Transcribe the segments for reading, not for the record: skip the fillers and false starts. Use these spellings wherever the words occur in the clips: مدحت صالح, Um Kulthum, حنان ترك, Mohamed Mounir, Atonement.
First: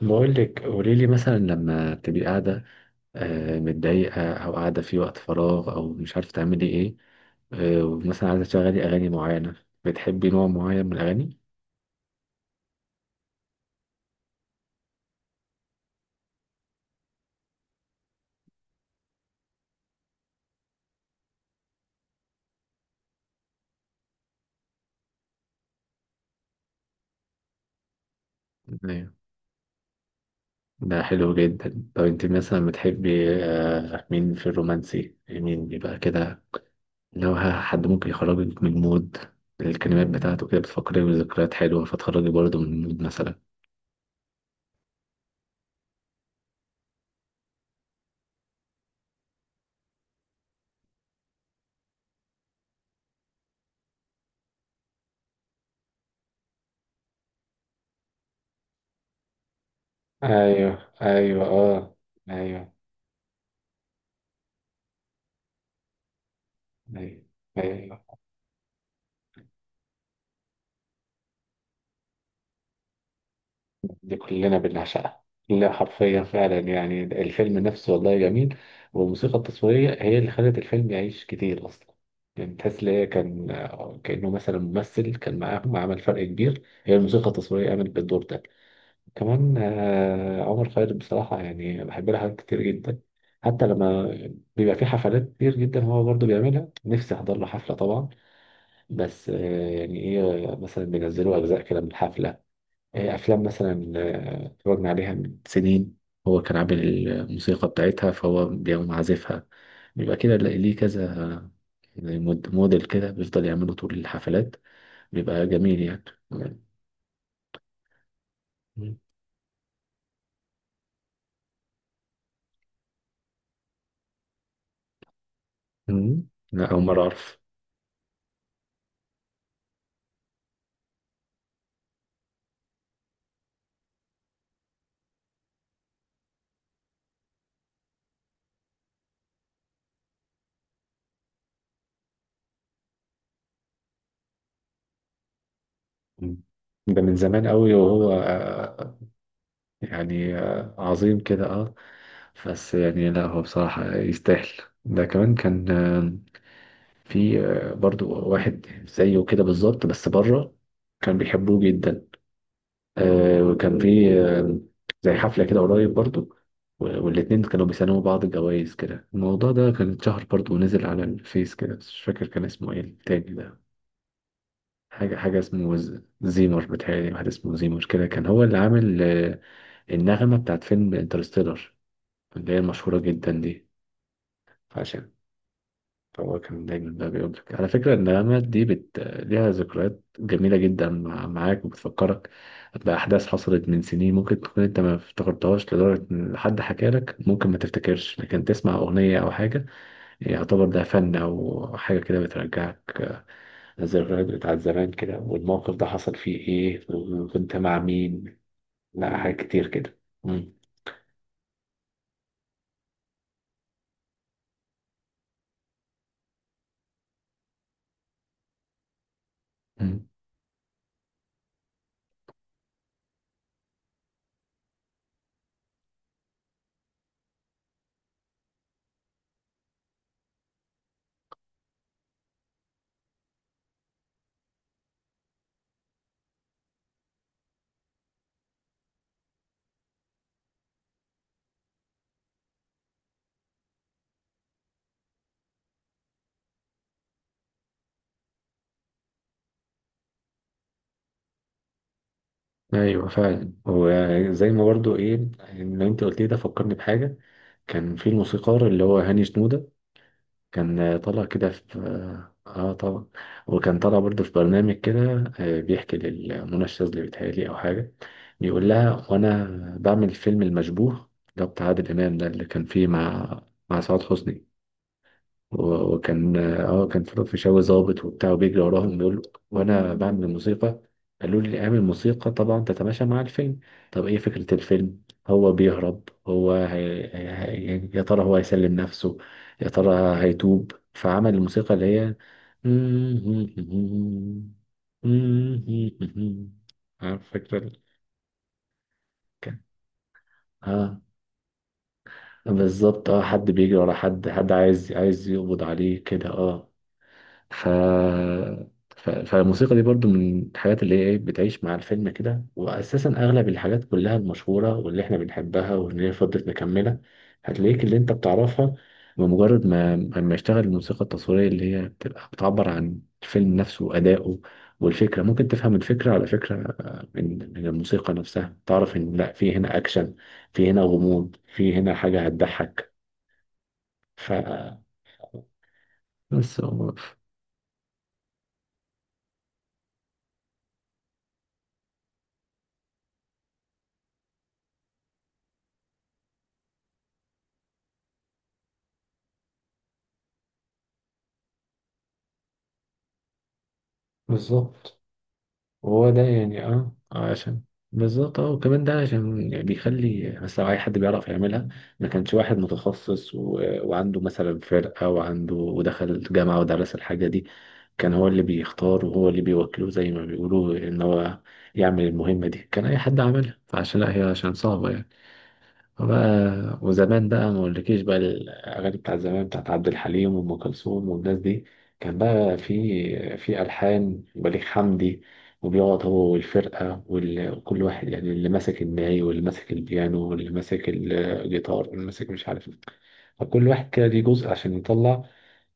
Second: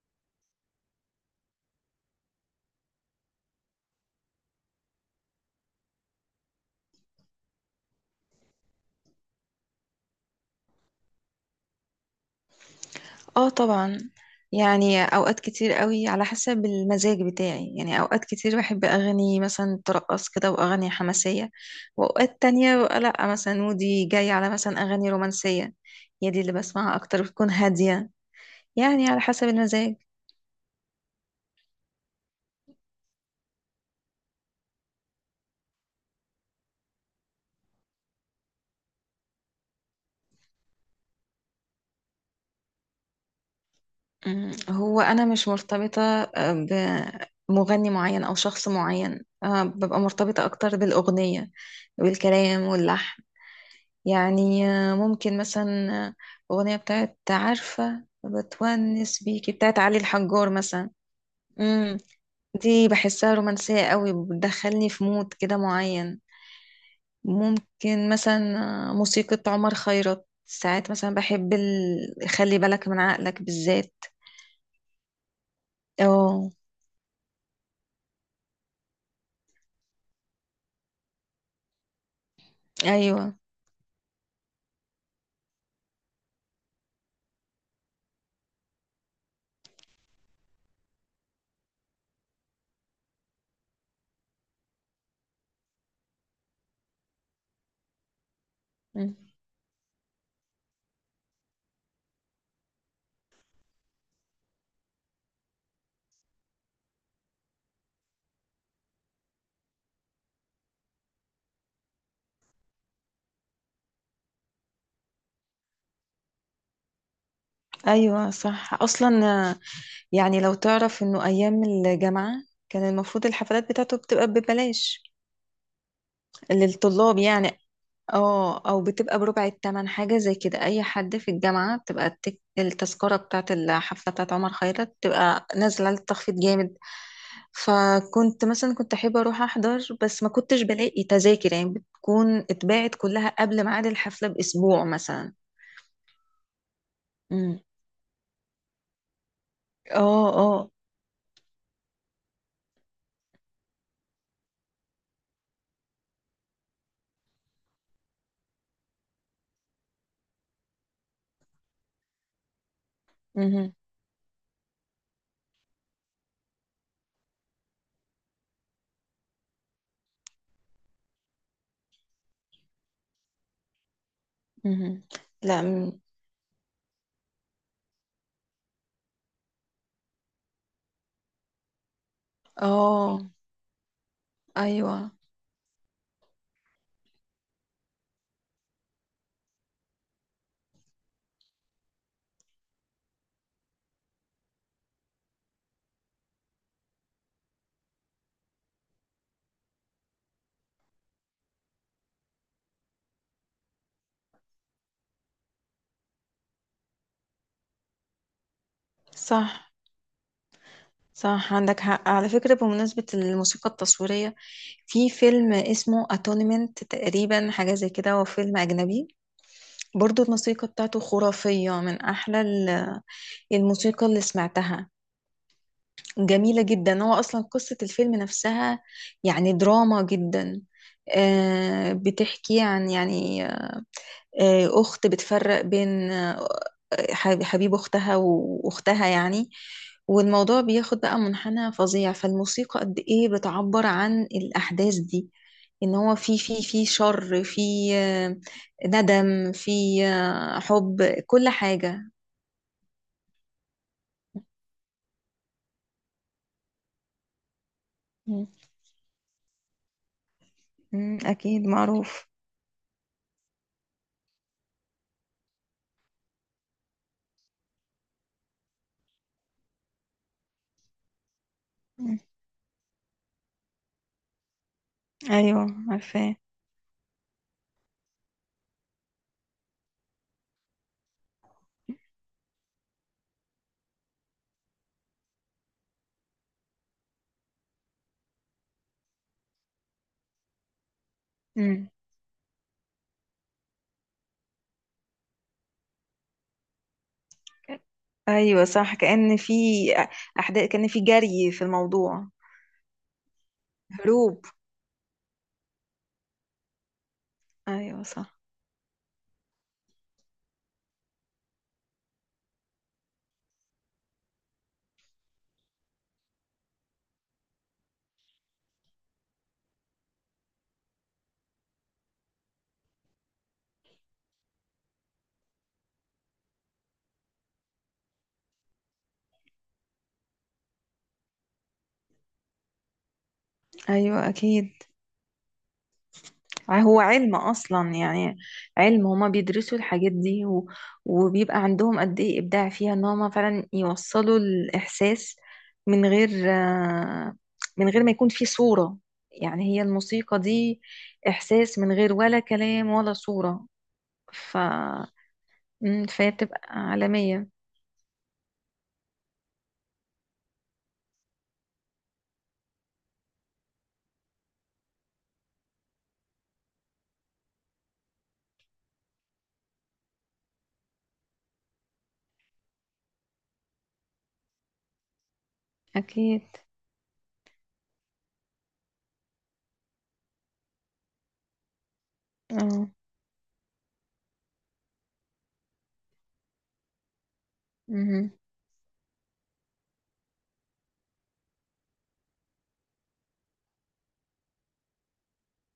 بقول لك قولي لي مثلا لما تبقي قاعدة، متضايقة أو قاعدة في وقت فراغ أو مش عارفة تعملي إيه. ومثلا عايزة تشغلي أغاني معينة، بتحبي نوع معين من الأغاني؟ اه، طبعا. يعني اوقات كتير قوي على حسب المزاج بتاعي، يعني اوقات كتير بحب اغاني مثلا ترقص كده واغاني حماسيه. واوقات تانية ببقى لا، مثلا مودي جاي على مثلا اغاني رومانسيه. هي دي اللي بسمعها اكتر، بتكون هاديه. يعني أيوة. على حسب المزاج. ده حلو جدا. طب أنت مثلا بتحبي مين في الرومانسي؟ مين بيبقى كده؟ لو حد ممكن يخرجك من المود، الكلمات بتاعته كده بتفكري بذكريات حلوة فتخرجي برضه من المود مثلا. هو انا مش مرتبطه بمغني معين او شخص معين، ببقى مرتبطه اكتر بالاغنيه، بالكلام واللحن. يعني ممكن مثلا اغنيه بتاعت، عارفه، بتونس بيكي بتاعت علي الحجار مثلا. ايوه ايوه اه. امم ايوه. دي بحسها رومانسيه قوي، بتدخلني في مود كده معين. ايوه. ممكن ايوه، مثلا موسيقى عمر خيرت، ساعات مثلا بحب خلي بالك من عقلك بالذات. دي كلنا بنعشقها. لا حرفيا اه. فعلا، يعني الفيلم نفسه والله جميل. والموسيقى التصويرية هي اللي خلت الفيلم يعيش كتير أصلا. يعني تحس إن هي ايوه. كان كأنه مثلا ممثل كان معاهم، عمل فرق كبير. هي الموسيقى التصويرية عملت بالدور ده. كمان عمر خيرت بصراحة يعني بحب لها حاجات كتير جدا. حتى لما بيبقى في حفلات كتير جدا هو برضه بيعملها، نفسي أحضر له حفلة طبعا. مم. بس يعني إيه، مثلا بينزلوا أجزاء كده من الحفلة. أفلام مثلا اتفرجنا عليها من سنين، هو كان عامل الموسيقى بتاعتها فهو بيقوم عازفها. بيبقى كده ليه كذا، زي موديل كده بيفضل يعمله طول الحفلات. بيبقى جميل يعني. ايوه صح مم. اصلا. آه، يعني لو تعرف انه ايام الجامعه كان المفروض الحفلات بتاعته بتبقى ببلاش مم. لا، أول مرة للطلاب أعرف. يعني. اه، او بتبقى بربع التمن حاجة زي كده، اي حد في الجامعة بتبقى التذكرة بتاعة الحفلة بتاعة عمر خيرت بتبقى نازلة على التخفيض جامد. فكنت مثلا كنت احب اروح احضر، بس ما كنتش بلاقي تذاكر، يعني بتكون اتباعت كلها قبل ميعاد الحفلة باسبوع مثلا. مم. ده من زمان مم. قوي، وهو اه، يعني اه. عظيم كده اه. بس يعني، لا هو بصراحة يستاهل. ده كمان كان في برضو واحد زيه كده بالظبط بس بره، كان بيحبوه جدا. مهم. وكان في زي حفلة كده قريب برضو، والاتنين كانوا بيسلموا بعض جوائز كده. الموضوع ده كان اتشهر برضو ونزل على الفيس كده، بس مش فاكر كان اسمه ايه التاني ده. مهم. حاجة حاجة لا. اسمه مم. زيمر، بتهيألي واحد اسمه زيمر كده كان هو اللي عامل النغمة بتاعت فيلم انترستيلر، اللي هي المشهورة اه، جدا دي. ايوه عشان، فهو كان دايما بقى بيقول لك على فكرة إن الندامات دي ليها ذكريات جميلة جدا معاك، وبتفكرك بأحداث حصلت من سنين، ممكن تكون أنت ما افتكرتهاش لدرجة إن حد حكى لك ممكن ما تفتكرش، لكن تسمع أغنية أو حاجة يعتبر ده فن أو حاجة كده بترجعك الذكريات بتاعت زمان كده، والموقف ده حصل فيه إيه وكنت مع مين. لا، حاجات كتير صح. كده. مم. صح عندك حق، على فكرة بمناسبة الموسيقى التصويرية، في فيلم اسمه اتونمنت تقريبا، حاجة زي كده، هو فيلم أجنبي. مم. برضو الموسيقى بتاعته خرافية، من أحلى الموسيقى اللي سمعتها. جميلة جدا. هو أصلا قصة الفيلم نفسها يعني دراما جدا. بتحكي عن، يعني، أخت بتفرق بين، حبيب أختها وأختها يعني. والموضوع بياخد بقى منحنى فظيع، فالموسيقى قد إيه بتعبر عن الأحداث دي. إن هو في في شر، في آه، ندم، في حب، كل حاجة. ايوه فعلا، وزي ما برضو ايه، اللي انت قلت لي ده فكرني بحاجه. كان في مم. الموسيقار اللي هو هاني شنودة، كان مم، طالع كده أكيد في معروف. طبعا، وكان طالع برضه في برنامج كده بيحكي لمنى الشاذلي بيتهيألي أو حاجة. بيقول لها: وأنا بعمل فيلم المشبوه، ده بتاع عادل إمام مم. ده اللي كان فيه مع سعاد حسني، أيوه عارفاه. وكان اه كان في الفيشاوي ظابط وبتاع وبيجري وراهم. بيقول له: وانا بعمل الموسيقى، قالوا لي اعمل موسيقى طبعا تتماشى مع الفيلم. طب ايه فكرة الفيلم؟ هو بيهرب، هو يا ترى هو هيسلم نفسه، يا ترى هيتوب؟ فعمل الموسيقى اللي مم. هي عارف فكرة ايوه صح، كأن في كان- احداث، كأن اه في جري في الموضوع، بالظبط اه، حد بيجري ورا حد، هروب. حد عايز يقبض عليه كده اه. ف... ايوه صح. فالموسيقى دي برضو من الحاجات اللي هي إيه بتعيش مع الفيلم كده، وأساسا أغلب الحاجات كلها المشهورة واللي إحنا بنحبها واللي هي فضلت مكملة، هتلاقيك اللي أنت بتعرفها بمجرد ما لما يشتغل الموسيقى التصويرية اللي هي بتبقى بتعبر عن الفيلم نفسه وأدائه. والفكرة ممكن تفهم الفكرة على فكرة من الموسيقى نفسها تعرف إن لأ، في هنا أكشن، في هنا غموض، في هنا حاجة هتضحك. ايوه ف اكيد. بس هو- هو علم اصلا يعني. علم، هما بيدرسوا الحاجات دي و... وبيبقى عندهم قد ايه ابداع فيها، ان هما فعلا يوصلوا الاحساس من غير من غير ما يكون في صورة. يعني هي الموسيقى دي احساس من غير ولا كلام ولا صورة. ف... بالظبط. وهو ده فهي بتبقى يعني اه عالمية. عشان، بالظبط اه. وكمان ده عشان يعني بيخلي، بس لو اي حد بيعرف يعملها، ما كانش واحد متخصص وعنده مثلا فرقة وعنده ودخل جامعة ودرس الحاجة دي، كان هو اللي بيختار وهو اللي بيوكله زي ما بيقولوا ان هو يعمل المهمة دي. كان اي حد عملها، فعشان لا هي عشان صعبة يعني. اكيد. بقى وزمان بقى ما اقولكيش، بقى الاغاني بتاعت زمان بتاعت عبد الحليم وام كلثوم والناس دي، كان بقى اه. في الحان بليغ حمدي، وبيقعد هو والفرقه وكل واحد يعني، مهم. اللي ماسك الناي واللي ماسك البيانو واللي ماسك الجيتار واللي ماسك مش عارف إيه. فكل واحد كده ليه جزء عشان يطلع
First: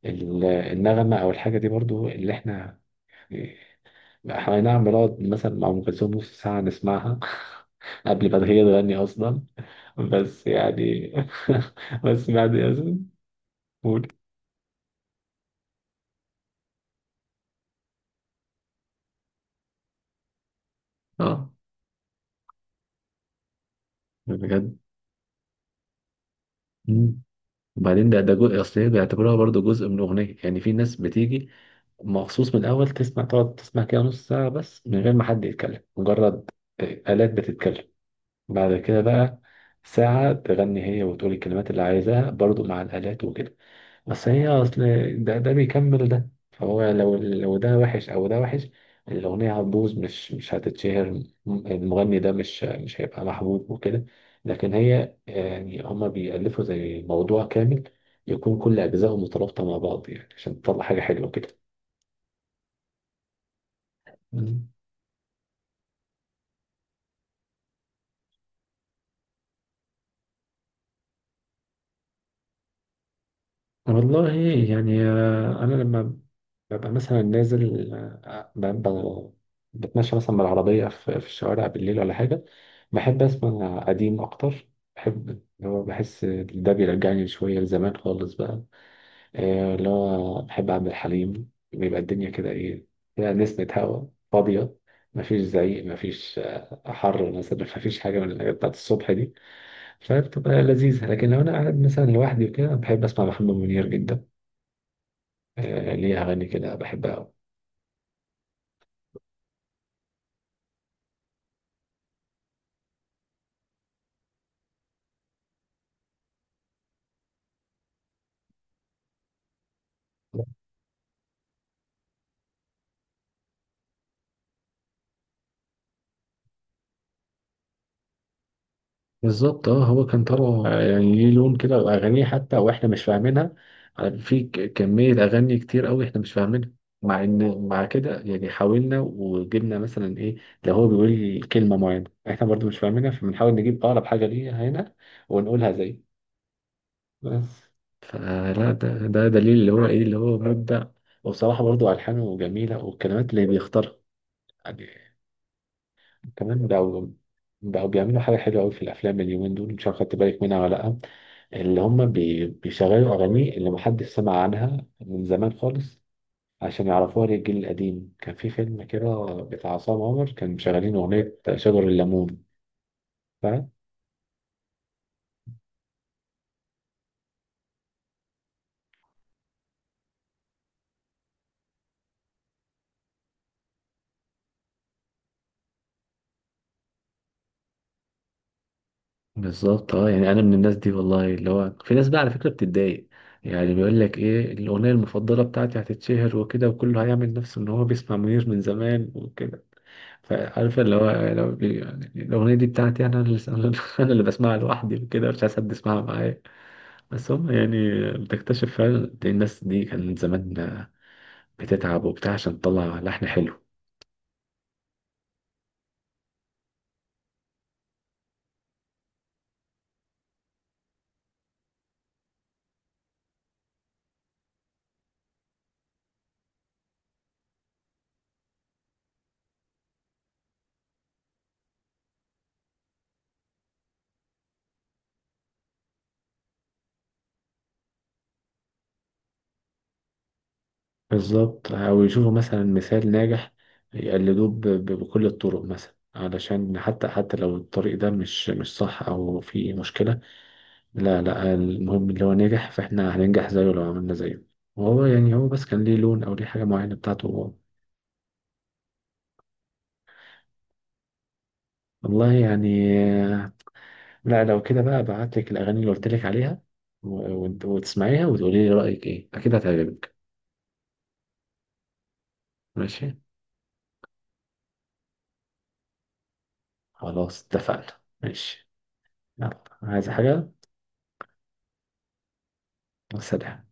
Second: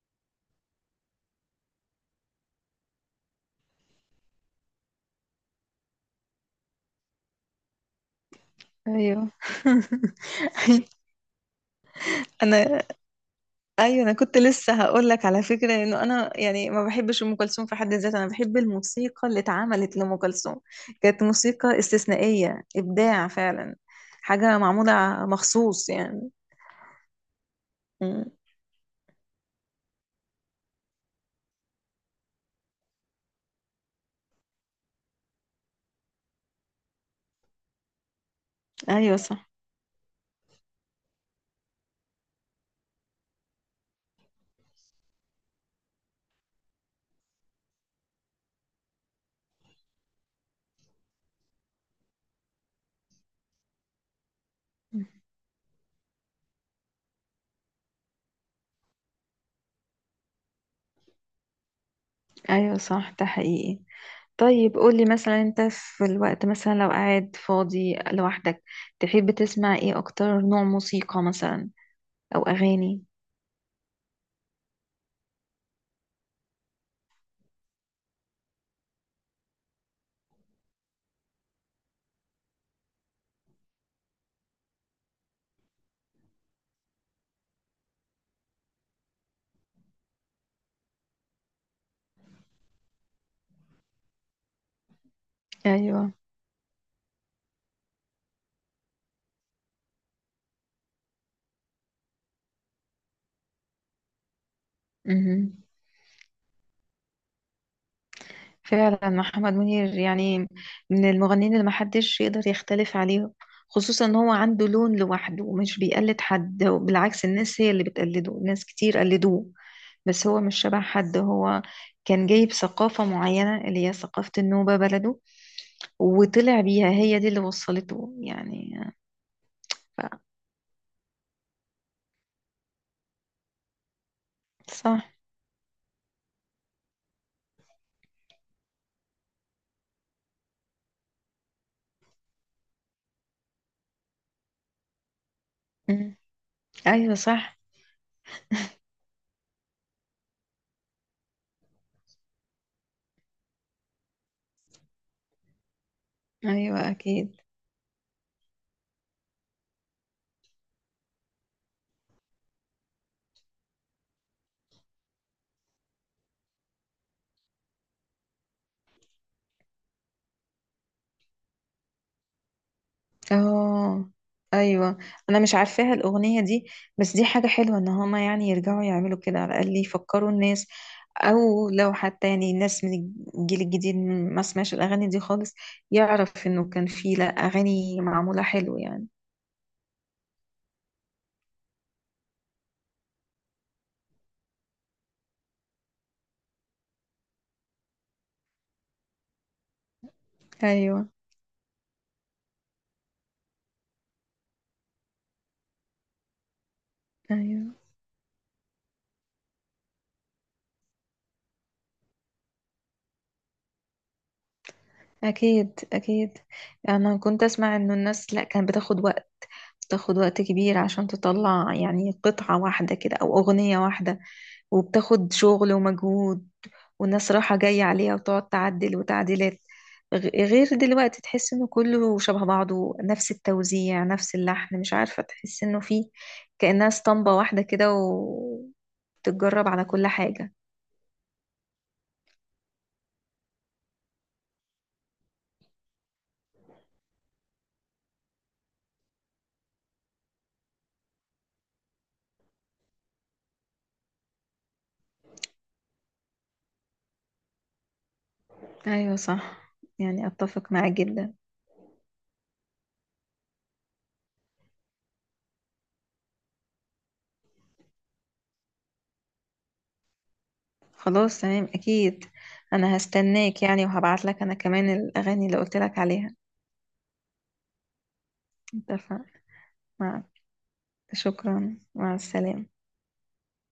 النغمه او الحاجه دي. برضو اللي احنا نعمل، نقعد مثلا مع ام كلثوم نص ساعه نسمعها قبل ما هي تغني ايوه. اصلا. بس يعني بس بعد انا. ياسين. ايوه، قول. انا كنت لسه هقول لك على فكره انه انا يعني ما بحبش ام كلثوم في حد ذاتها، انا بحب الموسيقى اللي اتعملت لام كلثوم. كانت اه موسيقى استثنائيه، ابداع فعلا. حاجه بجد. معموله مخصوص يعني. مم. وبعدين ده مم. ده جزء، اصل هي بيعتبروها برضو جزء من الاغنيه، يعني في ناس بتيجي مخصوص من الاول تسمع، تقعد تسمع كده نص ساعه بس من غير ما حد يتكلم، مجرد آه، آلات بتتكلم. بعد كده ايوه بقى صح. ساعه تغني هي وتقول الكلمات اللي عايزاها برضو مع الآلات وكده. بس هي اصل ده بيكمل ده، فهو لو ده وحش او ده وحش، الاغنيه هتبوظ، مش هتتشهر. المغني ده مش هيبقى محبوب وكده. لكن هي يعني هما بيألفوا زي موضوع كامل يكون كل اجزائه مترابطه مع بعض يعني عشان تطلع حاجه حلوه كده. ايوه صح، ده حقيقي. مم. طيب قولي مثلا، انت في الوقت مثلا لو قاعد فاضي لوحدك تحب تسمع ايه اكتر؟ نوع موسيقى مثلا او اغاني. والله يعني انا لما ببقى مثلا نازل بتمشى مثلا بالعربية في الشوارع بالليل ولا حاجة، بحب أسمع قديم أكتر. بحب اللي هو، بحس ده بيرجعني شوية لزمان خالص بقى. اللي هو بحب عبد الحليم، بيبقى الدنيا كده إيه، فيها نسمة هوا فاضية، مفيش زعيق، مفيش حر مثلا، مفيش حاجة من الحاجات بتاعت الصبح دي، فبتبقى لذيذة. لكن لو أنا قاعد مثلا لوحدي وكده بحب أسمع محمد منير جدا. ايوه ليه أغاني كده بحبها أوي. فعلا، محمد منير يعني من المغنيين اللي محدش يقدر يختلف عليه. خصوصا ان هو عنده لون لوحده، ومش بيقلد حد، وبالعكس الناس هي اللي بتقلده، ناس كتير قلدوه. بس هو مش شبه حد. هو كان جايب ثقافة معينة اللي هي ثقافة النوبة بلده، وطلع بيها، هي دي اللي وصلته يعني. بالظبط اه. هو ف... كان طالع يعني ليه لون كده، واغانيه حتى واحنا مش فاهمينها، في صح. كميه اغاني كتير قوي احنا مش فاهمينها. مع ان مع كده يعني حاولنا وجبنا مثلا ايه، لو هو بيقول كلمه معينه احنا برضو مش فاهمينها فبنحاول نجيب اقرب حاجه ليها هنا ونقولها مم. زيه. ايوه صح. بس فلا ده دليل اللي هو ايه اللي هو مبدع. وبصراحه برضو الحانه جميله والكلمات اللي بيختارها يعني. كمان ايوه بقوا اكيد. بقوا بيعملوا حاجة حلوة أوي في الأفلام اليومين دول، مش عارف خدت بالك منها ولا لأ، اللي هم بيشغلوا أغاني اللي محدش سمع عنها من زمان خالص، عشان يعرفوها للجيل القديم. كان في فيلم كده بتاع عصام عمر كان مشغلين أغنية شجر الليمون، فاهم؟ اه ايوه، انا مش عارفاها الاغنيه دي. بس دي حاجه حلوه، ان هما يعني يرجعوا يعملوا كده، على الاقل يفكروا الناس، او لو حتى يعني الناس من الجيل الجديد ما سمعش الاغاني دي خالص، يعرف انه كان في لا اغاني معموله حلو يعني. بالظبط اه. يعني انا من الناس دي والله، اللي هو في ناس بقى على فكره بتتضايق، يعني بيقول لك ايه الاغنيه المفضله بتاعتي، هتتشهر وكده وكله هيعمل نفسه ان هو بيسمع منير من زمان وكده. فعارف اللي ايوه. هو، لو يعني الأغنية دي بتاعتي أنا، اللي أنا اللي بسمعها لوحدي وكده، مش عايز حد يسمعها معايا. بس هم ايوه يعني بتكتشف فعلا قد إيه الناس دي كانت زمان بتتعب وبتاع عشان تطلع لحن حلو. اكيد. اكيد. انا كنت اسمع انه الناس لا كانت بتاخد وقت، بتاخد وقت كبير عشان تطلع يعني قطعه واحده كده او اغنيه واحده، وبتاخد شغل ومجهود، والناس راحة جاية عليها وتقعد تعدل وتعديلات. غير دلوقتي تحس انه كله شبه بعضه، نفس التوزيع نفس اللحن، مش عارفة، تحس انه فيه كأنها اسطمبة واحدة كده، وتتجرب على كل حاجة. بالظبط، أو يشوفوا مثلا مثال ناجح يقلدوه بكل الطرق، مثلا علشان حتى لو الطريق ده مش صح أو فيه مشكلة، لا لا المهم اللي هو نجح فإحنا هننجح زيه لو عملنا زيه. وهو يعني هو بس كان ليه لون أو ليه حاجة معينة بتاعته. ايوه صح، يعني اتفق معاك جدا. والله يعني آه، لا، لو كده بقى ابعت لك الاغاني اللي قلت لك عليها وتسمعيها وتقولي لي رايك ايه، اكيد هتعجبك. خلاص تمام، اكيد انا ماشي، هستناك يعني، وهبعت لك انا كمان الاغاني اللي قلت لك عليها. خلاص اتفقنا، ماشي. اتفق. يلا، عايز مع، حاجه؟ شكرا، مع السلامة. سلام.